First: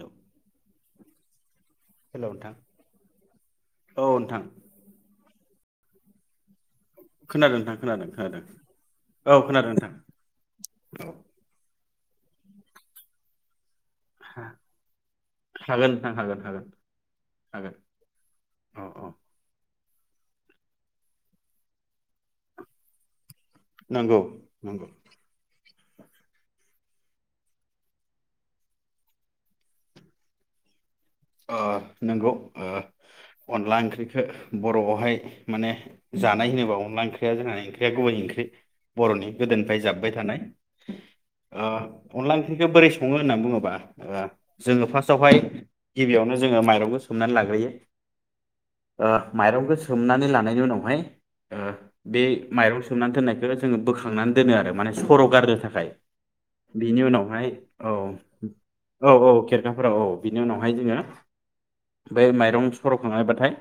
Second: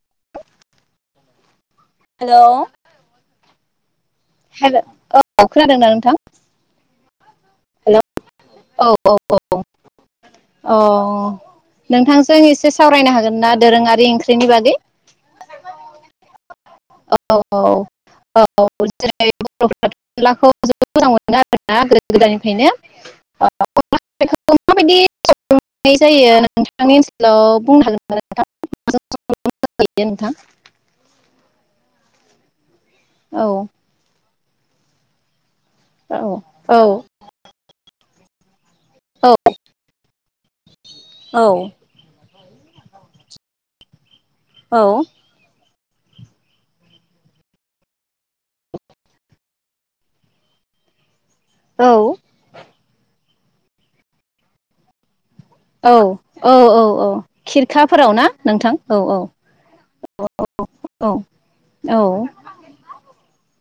हेल' नोंथां हेल' औ नोंथां हेल ओ औ खोनादोंना नोंथां। खोनादों नोंथां हेल' खोनादों खोनादों। औ औ औ खोनादों नोंथां औ नोंथांजों एसे सावरायनो हागोन ना दोरोङारि ओंख्रिनि बागै हागोन हाखागोन हागोन औ हागोन औ औ [unintelligible] [unintelligible] जोबोद मोजां मोनो आरोना गोदो गोदायनिफ्रायनो नंगौ बेखौ नंगौ माबायदि जायो नोंथांनि ओनसोलाव बुंनो हागोन नोंथां [unintelligible] नोंथां ओ नोंगौ ओ औ अनला ओंख्रिखो बर'आवहाय माने औ जानाय होनोबा औ अनला ओंख्रिया ओंख्रिया गुबै बर'नि गोदोनिफ्राय जाबोबाय थानाय औ अ अनला ओख्रिखौ बोरै सङो होन्ना बुङोबा ओ औ जोङो फार्स्टआवहाय गिबियावनो जोङो माइरंखौ सोमनानै लाग्रोयो ओ माइरंखौ सोमनानै लानायनि उनावहाय ओ बे माइरं सोमनानै दोननायखौ जोङो बोखांनानै दोनो आरो माने सर' गारनो थाखाय औ औ बिनि औ उनावहाय औ खिरखाफोराव ना नोंथां औ औ खेरखाफोराव औ बिनि उनाव बेहाय जोङो औ औ बै माइरं सर'खांबाथाय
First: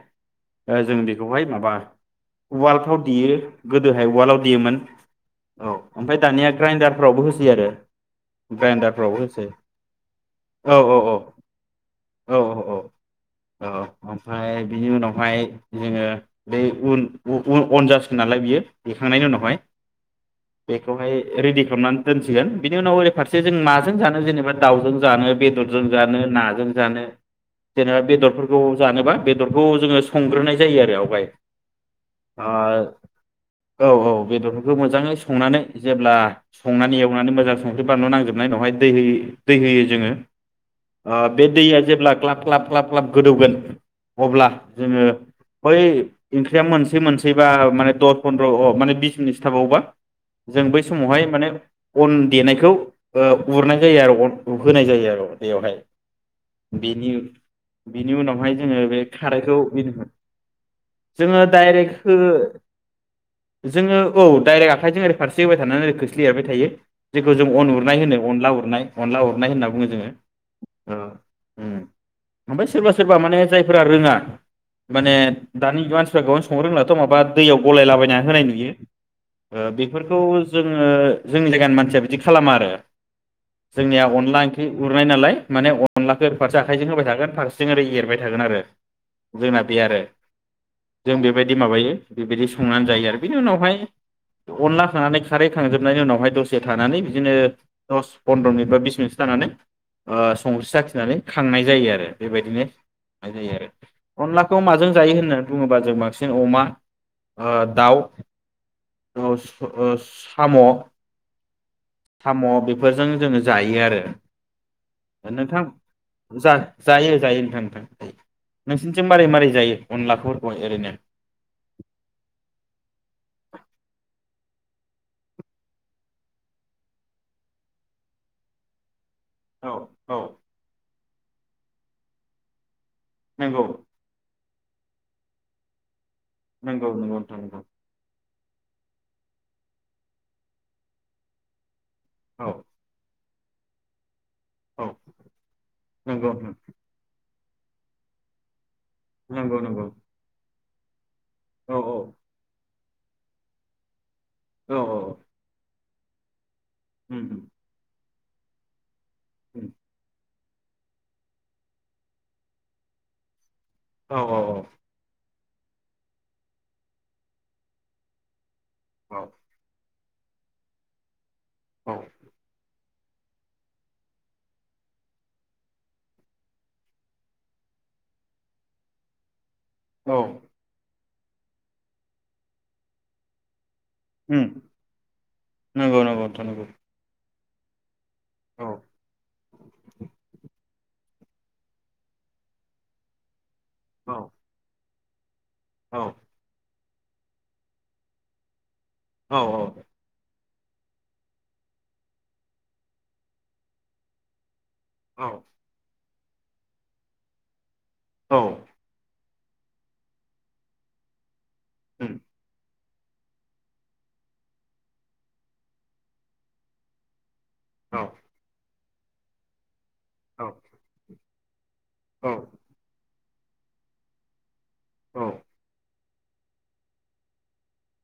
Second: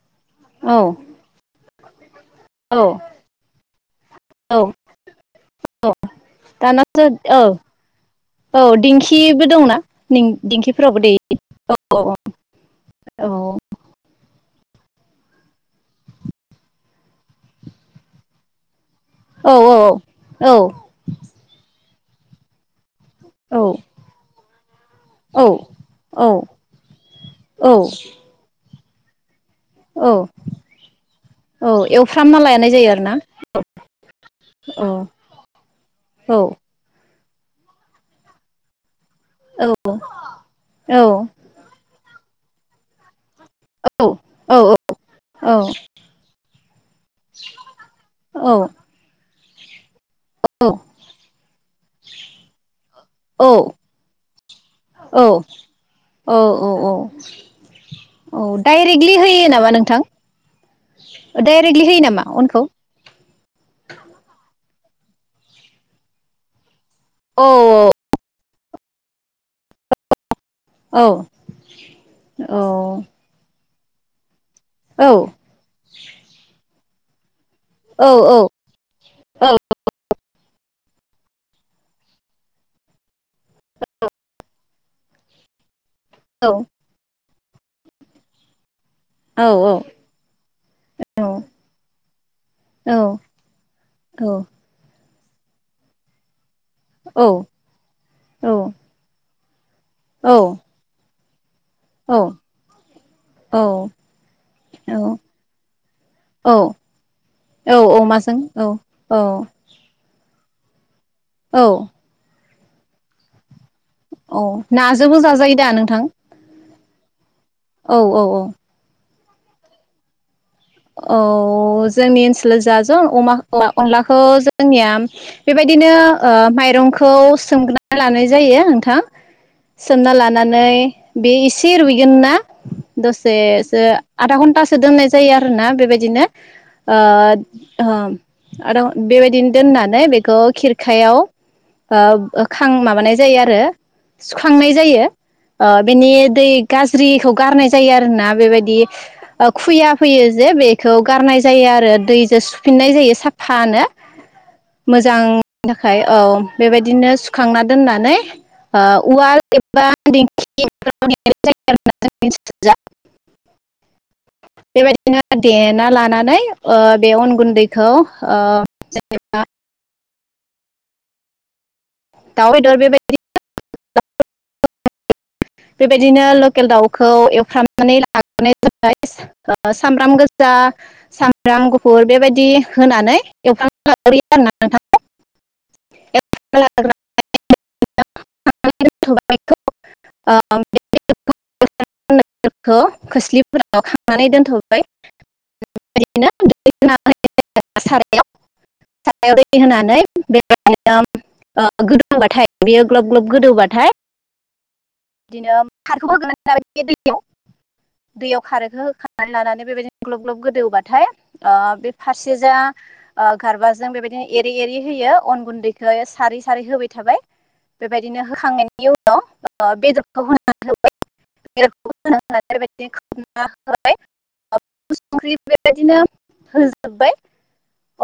औ जों बेखौहाय माबा औ उवालफ्राव देयो गोदोहाय उवालाव देयोमोन औ औ ओमफ्राय दानिया दानासो ग्राइडारफ्रावबो औ होसै आरो औ ग्राइडारफ्रावबो दिंखिबो होसै दंना औ औ दिंखिफोरावबो औ देयो औ औ औ औ ओमफ्राय बिनि उन उनावहाय जोङो बे उन अनजासिगोन नालाय बियो देखांनायनि औ उनावहाय औ औ बेखौहाय रेडि खालामनानै दोनसिगोन बिनि उनाव फारसे जों माजों जानो जेनेबा दाउजों जानो औ बेदरजों जानो औ ना? जानो औ जेनेबा बेफोरखौ औ जानोबा बेदरखौ जों औ संग्रोनाय जायो आरो आवगाय औ एवफ्रामना लानाय जायो आरोना ओ औ औ बेदरफोरखौ औ मोजै संनानै जेब्ला औ संनानै एव सनानै मोजां सख्रि बानलु नांजोबनायनि उनाव जेब्ला दै दैहै दै औ होयो जोङो औ बे दैया जेब्ला ग्लाब ग्लाब ग्लाब ग्लाब गोदौगोन औ अब्ला जोङो बै ओंख्रिया मोनसै मोनसेैबा माने दस फन्द्र अ माने बिस मिनिट खिथाबावबा जों बै समावहाय माने अन देनायखौ ओ औ उरनाय जायो आरो अन होनाय जायो औ आरो दैयावहाय औ बिनि बिनि औ उनावहाय जोङो बे डाइरेक्टलि होयो खाराइखौ नामा नोंथां बेनो जोङो डाइरेक्टलि होयो डायरेक्ट नामा अनखौ जोङो औ दाइरेक आखाइजों ओरै फारसे होबाय थानानै खोस्लि एरबाय थायो। जेखौ औ जों अन उरनाय होनो अनला उर उरनाय अनला उरनाय होनना बुङो जोङो। औ ओम औ ओमफ्राय सोरबा सोरबा माने जाय फोर रोङा औ माने दानि मानसिफ्रा गोबां संनो रोंला त आबाद दैयाव औ गलायलाबायना होनाय नुयो बेफोरखौ। जोङो जोंनि जायगानि मानसिया बिदि खालामा आरो जोंनिया अनला ओंख्रि उरनाय नालाय माने अनलाखौ फारसे आखाइजों होबाय थागोन फारसे जों ओरै एरबाय थागोन आरो जोंना बे आरो जों बेबायदि माबायो बेबायदि संनानै जायो आरो बिनि उनावहाय अनला खानै खारै खांजोबनायनि उनावहाय दसे। थानानै औ बिदिनो दस पन्द्र' औ मिनिट बा बिस मिनिटसो थानानै। ओ औ संस्रि साखिनानै। खांनाय जायो आरो बेबायदिनो जायो आरो औ अनलाखौ माजों जायो औ होनना बुङोब्ला जों बांसिन अमा औ औ दाउ। अमाजों औ औ साम' औ म' बेफोरजों जोंङो जायो आरो जोंबो जाजायो दा नोंथां जा जायो जायो नोंथां औ नोंथां औ औ नोंसिनिथिं मारै मारै जायो अनलाखौ ओरैनो? औ जोंनि ओनसोलाव जाजा अमा अनलाखौ जों जोंनिया बेबायदिनो ओ माइरंखौ सोमना लानाय जायो नोंथां औ सोमना औ लानानै बे एसे रुइगोन ना दसे नंगौ आदा घन्टा सो दोननाय जायो आरो ना बेबायदिनो नंगौ ओ नंगौ नोंथां नंगौ ओ आरो बेबायदिनो दोननानै बेखौ खिरखायाव औ ओ खां माबानाय जायो आरो सुखांनाय औ जायो ओ बेनि नंगौ दै गाज्रिखौ गारनाय जायो आरो ना बेबायदि नंगौ नंगौ बियो जे बेखौ गारनाय जायो औ आरो दैजों फिनाय जायो साफानो औ औ ओफ्राय औ बेबायदिनो उम सुखांना दोननानै आह उवाल उम एबा दिं [unintelligible] औ औ औ देना लानानै ओ बे अनगुन्दैखौ ओ औ जेनेबा औ दाव बेदर बेबादि बेबायदिनो लकेल दाउखौ एवफ्रामनानै लाग्रोनाय जाबाय ओ सामब्राम औ गोजा सामब्राम गुफुर बेबायदि होनानै एवफ्राम उम नंगौ नंगौ नोंथां नंगौ। [unintelligible] औ [unintelligible] खोसलि फोराव औ खांनानै दैनथ'बाय औ। [unintelligible] सारायाव औ दै होनानै [unintelligible] ओ गोदौबाथाय बेयो ग्लब ग्लब गोदौबाथाय औ बिदिनो खा [unintelligible] औ दैयाव खारैखौ होखा संनानै लानानै बेबायदिनो ग्लब ग्लब गोदौबाथाय ओ बे उम फारसेजा ओ गारबाजों बेबायदिनो एरै एरै होयो अन गुन्दैखौ सारै सारै होबाय थाबाय। औ बेबायदिनो होखांनायनि उनाव ओ बेदर औ। [unintelligible] [unintelligible] [unintelligible] औ संख्रि बेबादिनो होजबाय।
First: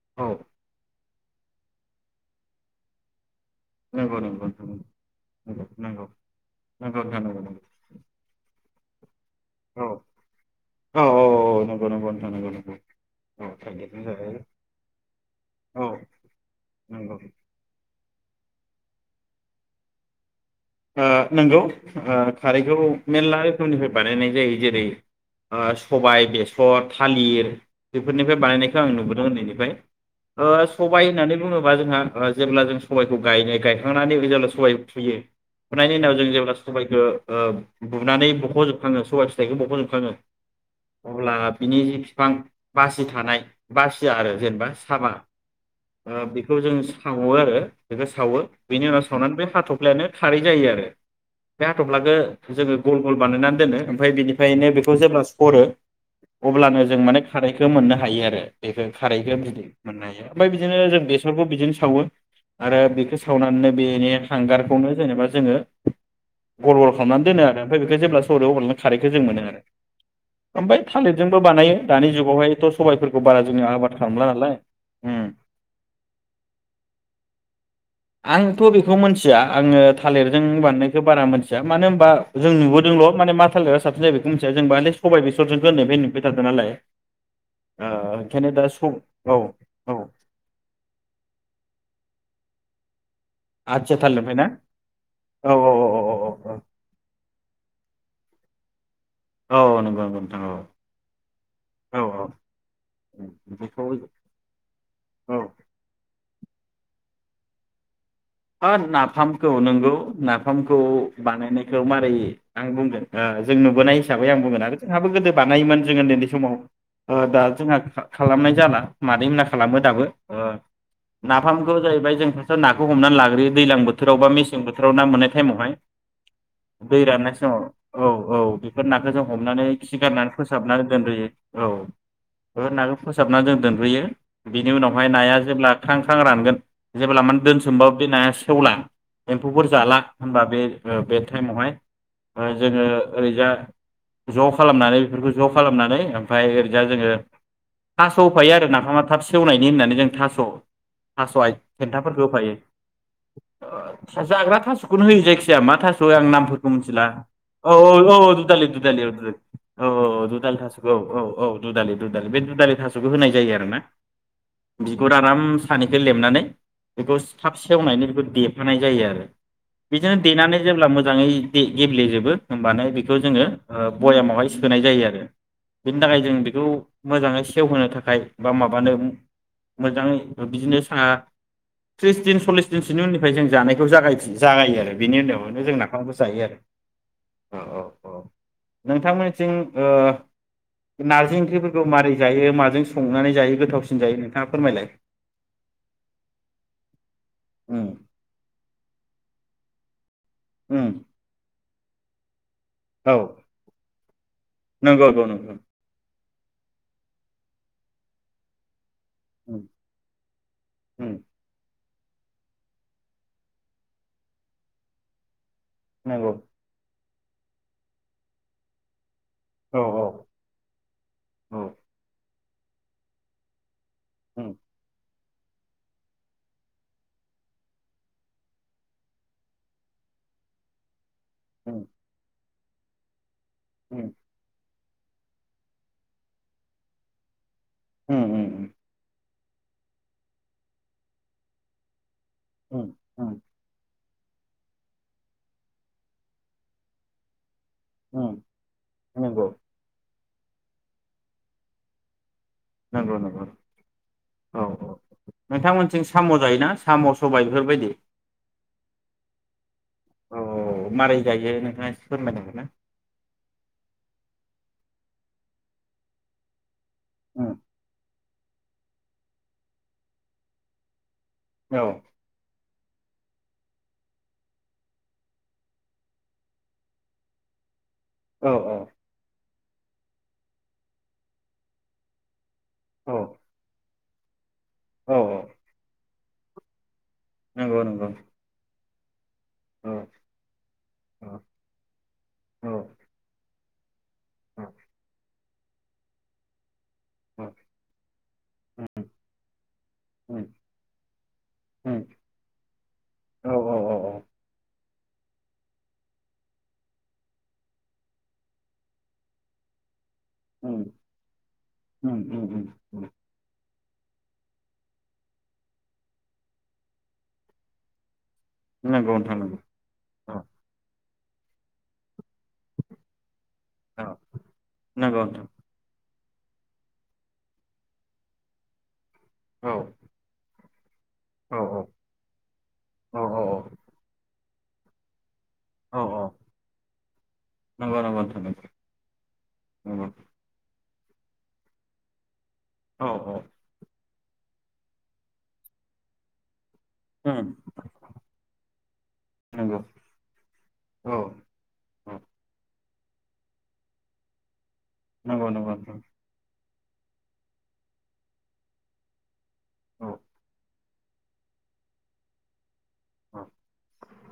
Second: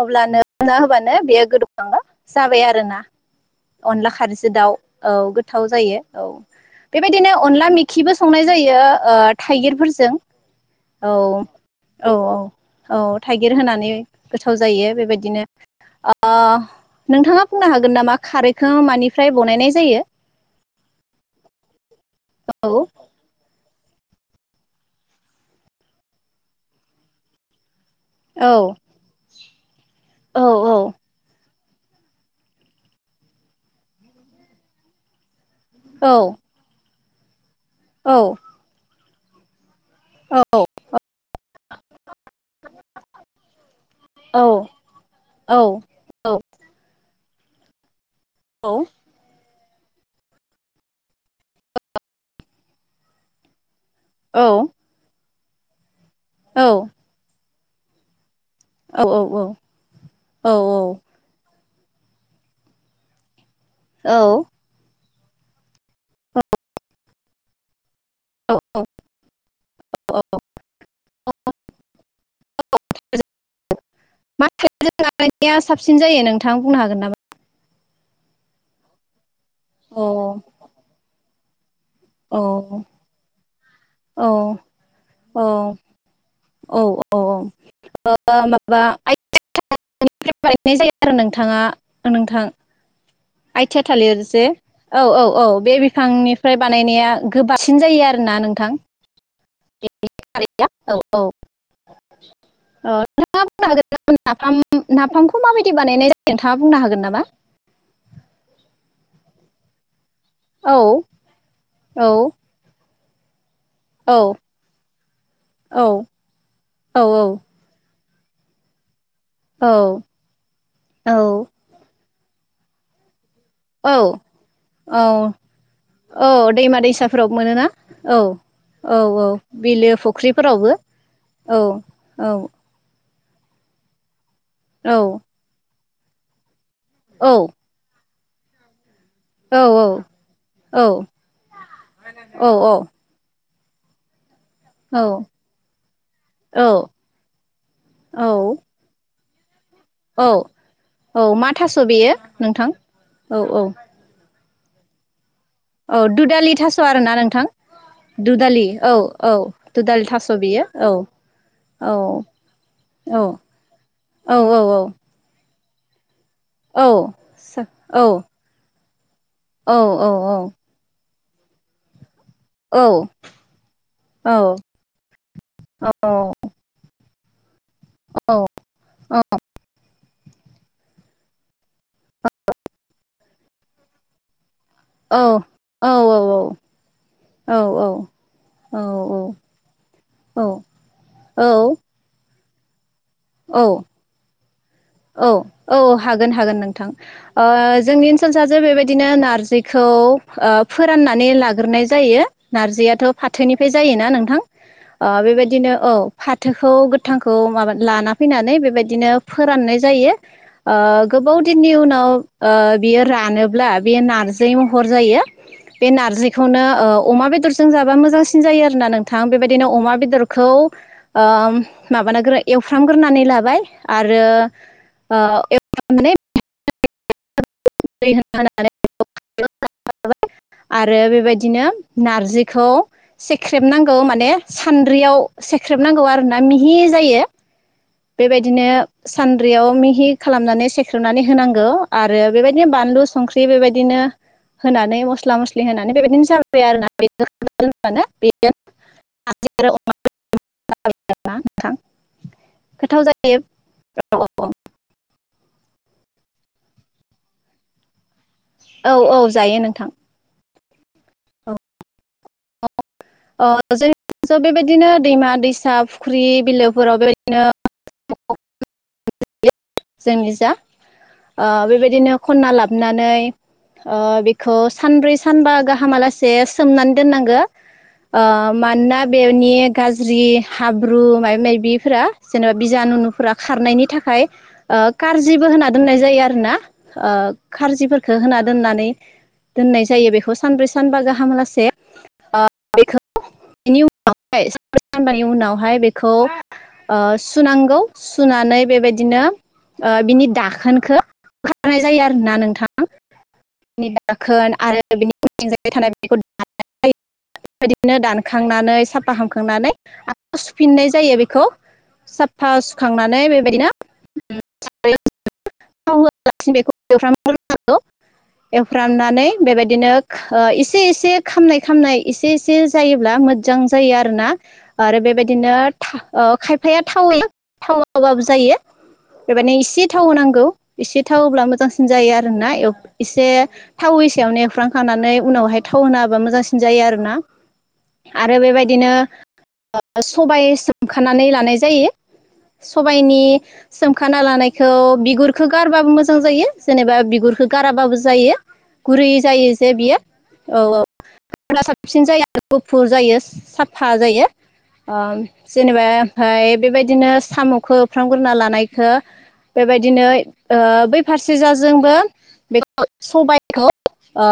अब्ला नों होबानो नों बेयो गोदौखांगा जाबाय आरोना। अनला नंगौ नंगौ खारैजो नोंथां दाउ नंगौ औ गोथाव जायो। नंगौ नंगौ नोंथां बेबायदिनो नंगौ अनला मेखिबो संनाय जायो ओ थाइगिरफोरजों औ औ औ नंगौ औ थाइगिर होनानै थालिरनि जायो गोथाव जायो बेबायदिनो औ ओ नंगौ। नोंथाङा बुंनो हागोन नामा? खारैखौ मानिफ्राय बानायनाय जायो नंगौ खारैखौ औ मेरला रोखोमनिफ्राय बानायनाय जायो जेरै सबाय बेसर थालिर बेफोरनिफ्राय औ बानायनायखौ आं नुबोदोंमोन नै ब औ [unintelligible] ओ सबाय होननानै बे बुङोबा जोंहा जेब्ला जों सबाइखौ गाय गायखांनानै जेब्ला सबाइ फुयो फुनायनि औ उनाव जों जेब्ला सबाइखौ ओ बुनानै औ बुख'जोबखाङो सबाय फिथायखौ औ अब्ला बिनि जि बिफां बासि थानाय बासिया आरो औ जेनेबा सामा औ बेखौ जों [unintelligible] आरो सावो बेनि उनाव सावनानै बे हाथाव [unintelligible] खारै जायो आरो बे हाथबफ्लाखौ जोङो गल गल बानायनानै दोनो ओमफ्राय बिनिफ्रायनो बेखौ जेब्ला [unintelligible] औ अब्लानो जों माने खानाय बे मोननो हायो आरो बेखौ खारैखौ बि मोननो हायो ओमफ्राय बिदिनो जों बेसरखौ बिदिनो सावो आरो बेखौ सावनानै बेनि औ हांगारखौनो जेनेबा जोङो गल गल खालामनानै दोनो आरो ओमफ्राय ब जेब्ला सरो औ अब्लों औ खारैखौ जों मोनो आरो ओमफ्राय थालिरजोंबो बानायो दानि जुगावहायथ' सबबायफोरखौ बारा जों आबाद खालामला मा नालाय बानायनाया साबसिन जायो नोंथां बुंनो हागोन नामा आंथ' बेखौ मिथिया आं अ औ थालिरजों बानायनायखौ बारा मोनसे मानो होनबा औ जों नुबोदोंल' मा थालिरा साबसिन ज औ बेखौ मिथिया सबाय बेसरजों गोननायाय नुबाय थादों नालाय औ औ औ ओ [unintelligible] ओंखायनो दा स औ औ बायनाय जाया आरो नोंथाङा नोंथां आइथिया आथिया थालिर थालिरनिफ्राय जे ना औ औ औ बे बिफांनिफ्राय बानायनाया गोबांसिन जायो आरो ना नोंथां औ औ नंगौ नंगौ नोंथां औ औ औ बेखौ नोंथाङा [unintelligible] औ नाफामखौ माबायदि बानायनाय ज जादों नोंथां बुंनो हागोन नामा नाफामखौ नोंगौ औ नाफामखौ बानायनायखौ औ मारै आं बुंगोन आ जों नुबोनाय औ हिसाबै आं बुंगोन आरो जोंहाबो गोदो बानायोमोन औ जो उन्दै समाव औ दा जोंहा खालामनाय जाला मादै होनना औ खालामो दाबो औ नाफामखौ जाहैबाय जों नोंसोर नाखौ हमनानै लागोन ओरै दैजलां बोथोराव औ बा मेसें बोथोराव ना मोननाय औ टाइमावहाय औ दैमा दै दैसाफोराव राननाय समाव मोनोना औ औ बेफोर औ नाखौ जों औ हमनानै बिलो खि गारनानै फुख्रिफोरावबो फोसाबनानै दोनदोयो औ औ बेफोर नाखौ फोसाबना दोनदो बैयो बिनि औ उनावहाय नाया जेब्ला खांखां रानगोन जेबोब्ला औ मान दोनसोमबाव बि ना सेवला औ एम्फौफोर जाला होनबा बे औ बे टाइमावहाय जोङो ओरैजा ज' खालामनानै बेफोरखौ ज' खालामनानै ओमफफ्राय औ ओरैजा जोङो थास' औ होफायो आरो नाफामा खाथियाव नाय होननानै जों औ थास औ मा थास' बेयो थेन्थाफोरखौ होफायो नोंथां औ औ जाग्रा थासुखौनो होयो जायखि जाया मा थास' औ आं दुदालि नामफोरखौ थास' मिथिला आरोना नोंथां औ औ दुदालि दुालि औ दुलि औ दुदालि दुदाललि बियो थास' औ औ औ दुलि दुलि बे दुदालि थास'खौ औ होनाय जायो आरो ना औ औ औ बिगुर आर सानैखौ लेबनानै औ थाब सेव औ नायनायनि बेखौ देेरहानाय जायो आरो औ औ बिदिनो देनानै जेब्ला मोजां मोजाङै गेब्लेजोबो औ होनोमबानो बेखौ जोङो औ भयामावहाय सोनाय जायो आरो बेनि थाखाय जों बेखौ मोजां सेवहोनो थाखाय औ बा माबानो मोजाङै बिदिनो साहा [inaudible] जागायो आरो बिनि उनावनो जों नाफामखौ जायो आरो औ औ औ नोंथांमोनथिं ओ नारजि ओंख्रिफोरखौ मारै जायो माजों संनानै जायो औ गोथावसिन जायो नोंथाङा फोरमायलाय औ औ हागोन हागोन नोंथां ओ उम जोंनि ओनसोल सा जो बेबायदिनो नारजि खौ ओ उम फोराननानै लाग्रोनाय जायो नारजियाथ' औ फाथोनिफ्राय जायोना नोंथां नंगौ नंगौ नंगौ बेबायदिनो औ फाथोखौ गोथांखौ माबा लाना फैनानै बेबायदि बिदिनो उम फोराननाय बेयो ओ उम गोबाव दिन नाव ओ बियो रानोब्ला बेयो नारजि महर जायो बे नंगौ नारजिखौनो ओ अमा बेदरजों जाबा मोजांसिन जायो आरोना नों थां बेबायदिनो औ अमा बेदरखौ ओ औ माबानो गोरै एवफ्रामग्रोनानै लाबाय आरो उम [unintelligible] बिदिनो उम नारजि खौ सेख्रेब नांगौ उम माने सान्द्रियाव सेख्रेब नांगौ आरो ना मिहि जायो उम बेबायदिनो उम सानद्रियाव मिहि खालामनानै सेख्रेनानै होनांगौ आरो आरो बेबायदिनो उम बानलु उम संख्रि बेबायदिनो होनानै मस्ला मस्लि होनानै बेबायदिनो जाबाय आरोना बे उम नंगौ [unintelligible] नोंथां गोथाव नंगौ जायो नंगौ औ नोंथांमोनथिं साम' जायोना साम' सबाय बेफोरबायदि औ औ जायो नोंथां अ मारै जायो नोंथाङा एसे फोरमायनांगोन ना? अ जोंनि [unintelligible] बेबायदिनो दैमा दैसा फुख्रि बिलो फोराव उम बेबायदिनो [unintelligible] जोंनि जा ओ औ बेबायदिनो खनना लाब नानै बेखौ सानब्रै सानबा गाहामालासे सोमनानै दोननांगो। ओ औ मानोना बेनि गाज्रि हाब्रु माबे माबिफोरा जेन'बा औ बिजानुुनुफोरा खारनायनि थाखाय खाय ओ औ खारजिबो औ होना दोननाय जायो आरो। फोरना ओ नंगौ नंगौ खारजिफोरखो होना दोननानै दोननाय औ जायो बेखौ सानब्रै सानबा गाहामलासे ओ औ बेखौ इनि उन उनावहाय सान्ब्रै सानबानि उनाव ओमफाय बेखौ ओ औ सुनांगौ सुनानै बेबायदिनो ओ बिनि उम दाखोनखो होखारनाय उम जायो आरोना नोंथां औ औ बिनि औ औ दाखोन आ आरो बिनि उन्थिंजाय थानाय बेखौ [unintelligible] बेबायदिनो दानखांनानै साफा खांनानै खौ उम सुफिननाय जायो बेखौ उम उम साफा उम उम सुखांनानै बेबायदिनो [unintelligible] बेखौ होआलासि बेखौ एवफ्राम ग्रोनांगौ। नंगौ एवफ्रामनानै नोंथां नंगौ बेबायदिनो औ खो एसे एसे खामनाय खामनाय इस एसे एसे जायोब्ला मोजां जायो औ आरोना आरो नंगौ नोंथां बेबायदिनो था अ खायफाया थावै थावाबाबो जायो। बेबादिनो औ एसे थाव होनांगौ। एसे थाव होब्ला औ मोजांसिन जायो आरो ना एव औ एसे थाव होयै सेयावनो एव फ्रामखानानै उनावहाय थाव औ होना होबा औ मोजांसिन जायो आरोना नंगौ नंगौ आरो नोंथां बेबायदिनो ओ नंगौ सबायस ओखानानै लानाय जायो। सबायनि नंगौ औ सोमखाना लानायखौ बिगुरखो गारबाबो मोजां जायो। जेनेबा बिगुरखो उम गाराबाबो जायो गुरै जायो जे नंगौ बियो औ औ [unintelligible] साबसिन औ जायो [unintelligible] गुफुर जायो साफा जायो। ओ नंगौ नंगौ जेनेबा नोंथां ओमफाय बेबायदिनो साम'खौ एवफ्राम गुरना लानायखौ औ बेबायदिनो ओ बै फारसे जाजोंबो ओ औ सबायखौ ओ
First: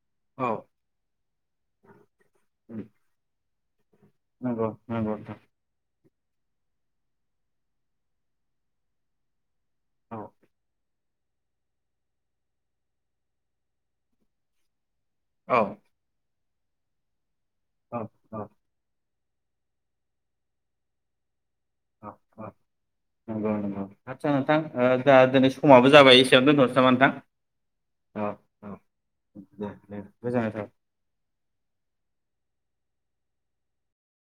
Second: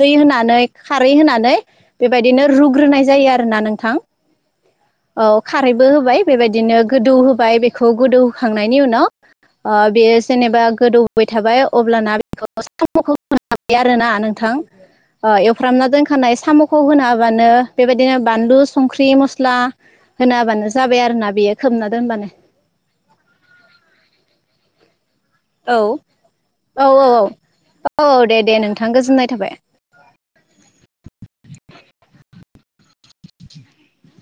दै होनानै औ खारै होनानै बेबायदिनो उम रुग्रोनाय जायो आरोना नों थां। नंगौ नंगौ नोंथां औ खारैबो होबाय। बेबायदिनो गोदौ होबाय बे खौ गोदौ होखांनायनि उनाव ओ औ बेयो जेनेबा गोदौ बाय थाबाय अब्लाना बेखौ सामुखो होग्रो [unintelligible] बाय आरोना नोंथां। अ औ एवफ्रामना दोनखानाय साम'खौ होना हाबानो औ बेबायदिनो औ बानलु संख्रि म स्ला होनाबानो जाबाय आरो ना बेयो खोबना दोनबानो। नोंगौ नोंथां। आटसा नोंथां दा दिनै औ समाबो जाबाय एसेयावनो दोन्थ'नोसै औ नामा औ नोंथां? औ दे दे औ नोंथां गोजोननाय थाबाय दे दे गोजोननाय था [inaudible]